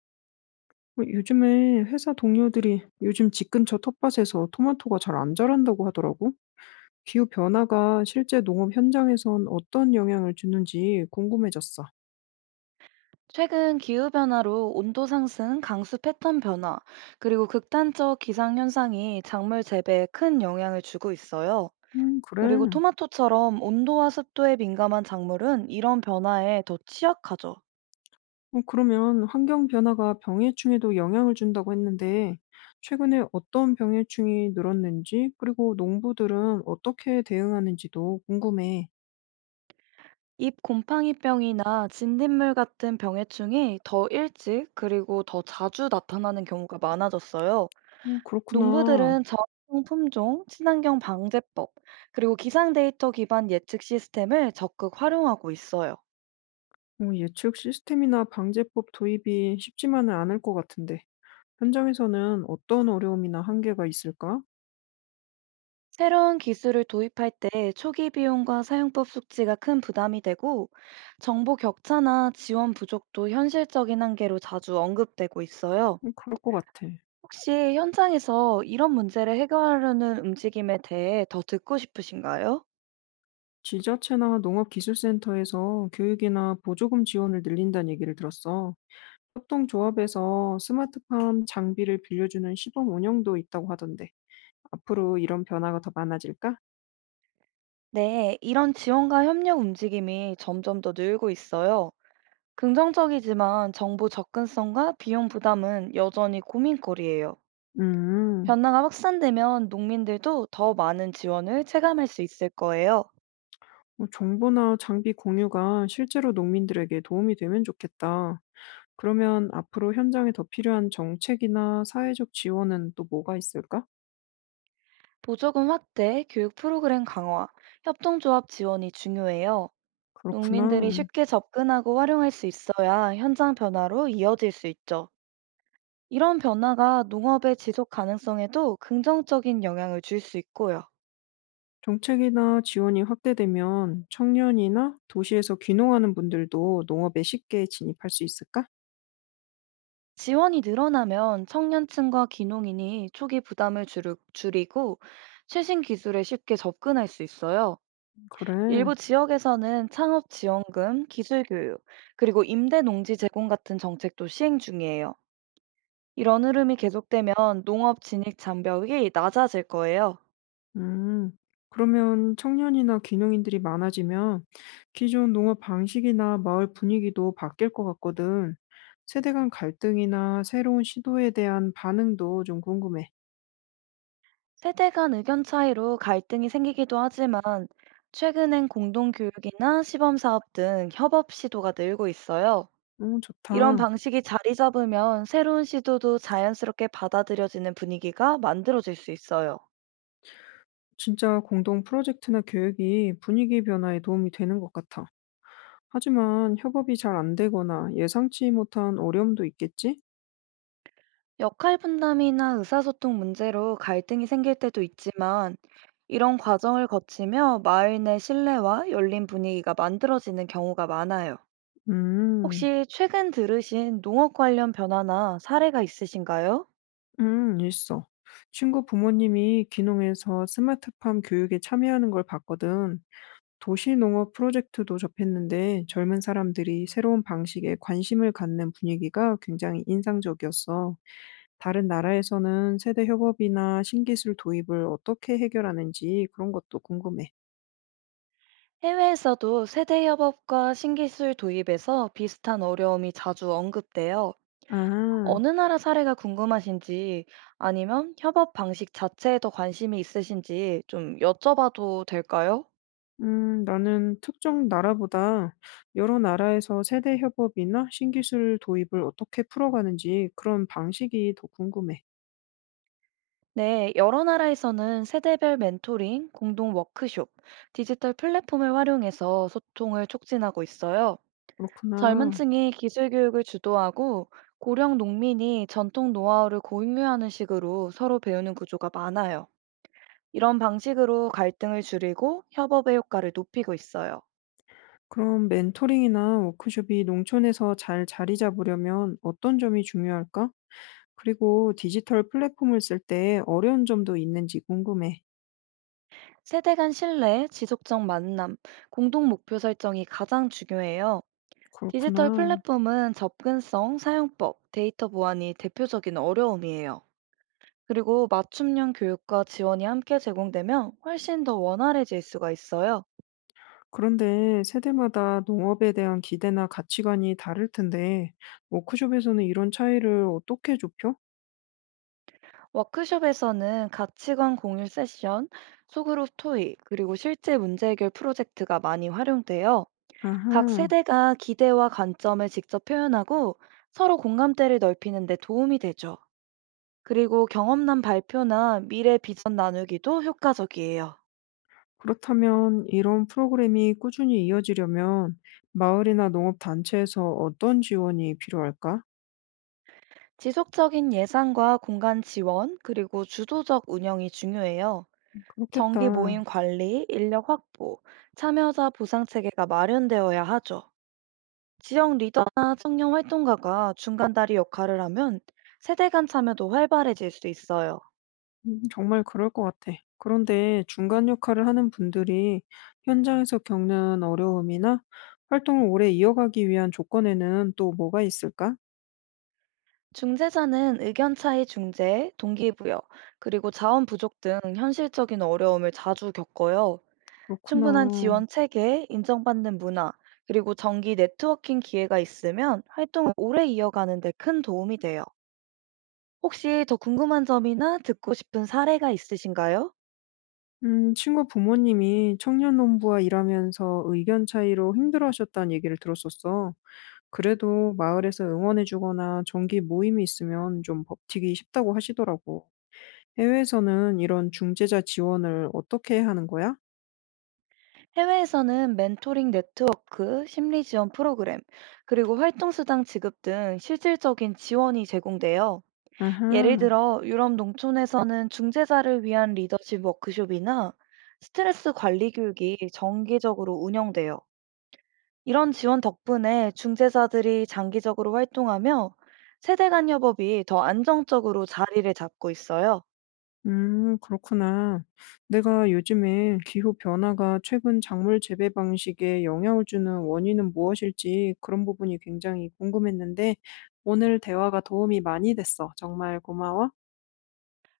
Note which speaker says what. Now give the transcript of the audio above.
Speaker 1: 요즘에 회사 동료들이 요즘 집 근처 텃밭에서 토마토가 잘 안 자란다고 하더라고. 기후 변화가 실제 농업 현장에선 어떤 영향을 주는지 궁금해졌어.
Speaker 2: 최근 기후변화로 온도 상승, 강수 패턴 변화, 그리고 극단적 기상현상이 작물 재배에 큰 영향을 주고 있어요.
Speaker 1: 그래.
Speaker 2: 그리고 토마토처럼 온도와 습도에 민감한 작물은 이런 변화에 더 취약하죠.
Speaker 1: 그러면 환경 변화가 병해충에도 영향을 준다고 했는데, 최근에 어떤 병해충이 늘었는지, 그리고 농부들은 어떻게 대응하는지도 궁금해.
Speaker 2: 잎 곰팡이병이나 진딧물 같은 병해충이 더 일찍 그리고 더 자주 나타나는 경우가 많아졌어요.
Speaker 1: 그렇구나.
Speaker 2: 농부들은 저항성 품종, 친환경 방제법, 그리고 기상 데이터 기반 예측 시스템을 적극 활용하고 있어요.
Speaker 1: 예측 시스템이나 방제법 도입이 쉽지만은 않을 것 같은데. 현장에서는 어떤 어려움이나 한계가 있을까?
Speaker 2: 새로운 기술을 도입할 때 초기 비용과 사용법 숙지가 큰 부담이 되고, 정보 격차나 지원 부족도 현실적인 한계로 자주 언급되고 있어요.
Speaker 1: 그럴 것 같아.
Speaker 2: 혹시 현장에서 이런 문제를 해결하려는 움직임에 대해 더 듣고 싶으신가요?
Speaker 1: 지자체나 농업기술센터에서 교육이나 보조금 지원을 늘린다는 얘기를 들었어. 협동조합에서 스마트팜 장비를 빌려주는 시범 운영도 있다고 하던데, 앞으로 이런 변화가 더 많아질까?
Speaker 2: 네, 이런 지원과 협력 움직임이 점점 더 늘고 있어요. 긍정적이지만 정보 접근성과 비용 부담은 여전히 고민거리예요.
Speaker 1: 음,
Speaker 2: 변화가 확산되면 농민들도 더 많은 지원을 체감할 수 있을 거예요.
Speaker 1: 뭐 정보나 장비 공유가 실제로 농민들에게 도움이 되면 좋겠다. 그러면 앞으로 현장에 더 필요한 정책이나 사회적 지원은 또 뭐가 있을까?
Speaker 2: 보조금 확대, 교육 프로그램 강화, 협동조합 지원이 중요해요. 농민들이
Speaker 1: 그렇구나.
Speaker 2: 쉽게 접근하고 활용할 수 있어야 현장 변화로 이어질 수 있죠. 이런 변화가 농업의 지속 가능성에도 긍정적인 영향을 줄 수 있고요.
Speaker 1: 정책이나 지원이 확대되면 청년이나 도시에서 귀농하는 분들도 농업에 쉽게 진입할 수 있을까?
Speaker 2: 지원이 늘어나면 청년층과 귀농인이 초기 부담을 줄이고 최신 기술에 쉽게 접근할 수 있어요. 일부
Speaker 1: 그래.
Speaker 2: 지역에서는 창업 지원금, 기술 교육, 그리고 임대 농지 제공 같은 정책도 시행 중이에요. 이런 흐름이 계속되면 농업 진입 장벽이 낮아질 거예요.
Speaker 1: 음. 그러면 청년이나 귀농인들이 많아지면 기존 농업 방식이나 마을 분위기도 바뀔 것 같거든. 세대 간 갈등이나 새로운 시도에 대한 반응도 좀 궁금해.
Speaker 2: 세대 간 의견 차이로 갈등이 생기기도 하지만, 최근엔 공동교육이나 시범사업 등 협업 시도가 늘고 있어요. 이런
Speaker 1: 좋다.
Speaker 2: 방식이 자리 잡으면 새로운 시도도 자연스럽게 받아들여지는 분위기가 만들어질 수 있어요.
Speaker 1: 진짜 공동 프로젝트나 교육이 분위기 변화에 도움이 되는 것 같아. 하지만 협업이 잘 안 되거나 예상치 못한 어려움도 있겠지?
Speaker 2: 역할 분담이나 의사소통 문제로 갈등이 생길 때도 있지만, 이런 과정을 거치며 마을 내 신뢰와 열린 분위기가 만들어지는 경우가 많아요.
Speaker 1: 음,
Speaker 2: 혹시 최근 들으신 농업 관련 변화나 사례가 있으신가요?
Speaker 1: 음, 있어. 친구 부모님이 귀농해서 스마트팜 교육에 참여하는 걸 봤거든. 도시농업 프로젝트도 접했는데 젊은 사람들이 새로운 방식에 관심을 갖는 분위기가 굉장히 인상적이었어. 다른 나라에서는 세대 협업이나 신기술 도입을 어떻게 해결하는지 그런 것도 궁금해.
Speaker 2: 해외에서도 세대 협업과 신기술 도입에서 비슷한 어려움이 자주 언급돼요.
Speaker 1: 아.
Speaker 2: 어느 나라 사례가 궁금하신지, 아니면 협업 방식 자체에 더 관심이 있으신지 좀 여쭤봐도 될까요?
Speaker 1: 나는 특정 나라보다 여러 나라에서 세대 협업이나 신기술 도입을 어떻게 풀어가는지 그런 방식이 더 궁금해.
Speaker 2: 네, 여러 나라에서는 세대별 멘토링, 공동 워크숍, 디지털 플랫폼을 활용해서 소통을 촉진하고 있어요. 젊은
Speaker 1: 그렇구나.
Speaker 2: 층이 기술 교육을 주도하고 고령 농민이 전통 노하우를 공유하는 식으로 서로 배우는 구조가 많아요. 이런 방식으로 갈등을 줄이고 협업의 효과를 높이고 있어요.
Speaker 1: 그럼 멘토링이나 워크숍이 농촌에서 잘 자리 잡으려면 어떤 점이 중요할까? 그리고 디지털 플랫폼을 쓸 때 어려운 점도 있는지 궁금해.
Speaker 2: 세대 간 신뢰, 지속적 만남, 공동 목표 설정이 가장 중요해요. 디지털
Speaker 1: 그렇구나.
Speaker 2: 플랫폼은 접근성, 사용법, 데이터 보안이 대표적인 어려움이에요. 그리고 맞춤형 교육과 지원이 함께 제공되면 훨씬 더 원활해질 수가 있어요.
Speaker 1: 그런데 세대마다 농업에 대한 기대나 가치관이 다를 텐데, 워크숍에서는 이런 차이를 어떻게 좁혀?
Speaker 2: 워크숍에서는 가치관 공유 세션, 소그룹 토익, 그리고 실제 문제 해결 프로젝트가 많이 활용돼요. 각
Speaker 1: 아하.
Speaker 2: 세대가 기대와 관점을 직접 표현하고 서로 공감대를 넓히는 데 도움이 되죠. 그리고 경험담 발표나 미래 비전 나누기도 효과적이에요.
Speaker 1: 그렇다면 이런 프로그램이 꾸준히 이어지려면 마을이나 농업 단체에서 어떤 지원이 필요할까?
Speaker 2: 지속적인 예산과 공간 지원, 그리고 주도적 운영이 중요해요. 정기 모임
Speaker 1: 그렇겠다.
Speaker 2: 관리, 인력 확보, 참여자 보상 체계가 마련되어야 하죠. 지역 리더나 청년 활동가가 중간다리 역할을 하면 세대 간 참여도 활발해질 수 있어요.
Speaker 1: 정말 그럴 것 같아. 그런데 중간 역할을 하는 분들이 현장에서 겪는 어려움이나 활동을 오래 이어가기 위한 조건에는 또 뭐가 있을까?
Speaker 2: 중재자는 의견 차이 중재, 동기부여, 그리고 자원 부족 등 현실적인 어려움을 자주 겪어요. 충분한
Speaker 1: 그렇구나.
Speaker 2: 지원 체계, 인정받는 문화, 그리고 정기 네트워킹 기회가 있으면 활동을 오래 이어가는 데 큰 도움이 돼요. 혹시 더 궁금한 점이나 듣고 싶은 사례가 있으신가요?
Speaker 1: 친구 부모님이 청년 농부와 일하면서 의견 차이로 힘들어하셨다는 얘기를 들었었어. 그래도 마을에서 응원해 주거나 정기 모임이 있으면 좀 버티기 쉽다고 하시더라고. 해외에서는 이런 중재자 지원을 어떻게 하는 거야?
Speaker 2: 해외에서는 멘토링 네트워크, 심리 지원 프로그램, 그리고 활동수당 지급 등 실질적인 지원이 제공돼요. 예를
Speaker 1: 아하,
Speaker 2: 들어 유럽 농촌에서는 중재자를 위한 리더십 워크숍이나 스트레스 관리 교육이 정기적으로 운영돼요. 이런 지원 덕분에 중재사들이 장기적으로 활동하며 세대 간 협업이 더 안정적으로 자리를 잡고 있어요.
Speaker 1: 그렇구나. 내가 요즘에 기후 변화가 최근 작물 재배 방식에 영향을 주는 원인은 무엇일지 그런 부분이 굉장히 궁금했는데 오늘 대화가 도움이 많이 됐어. 정말 고마워.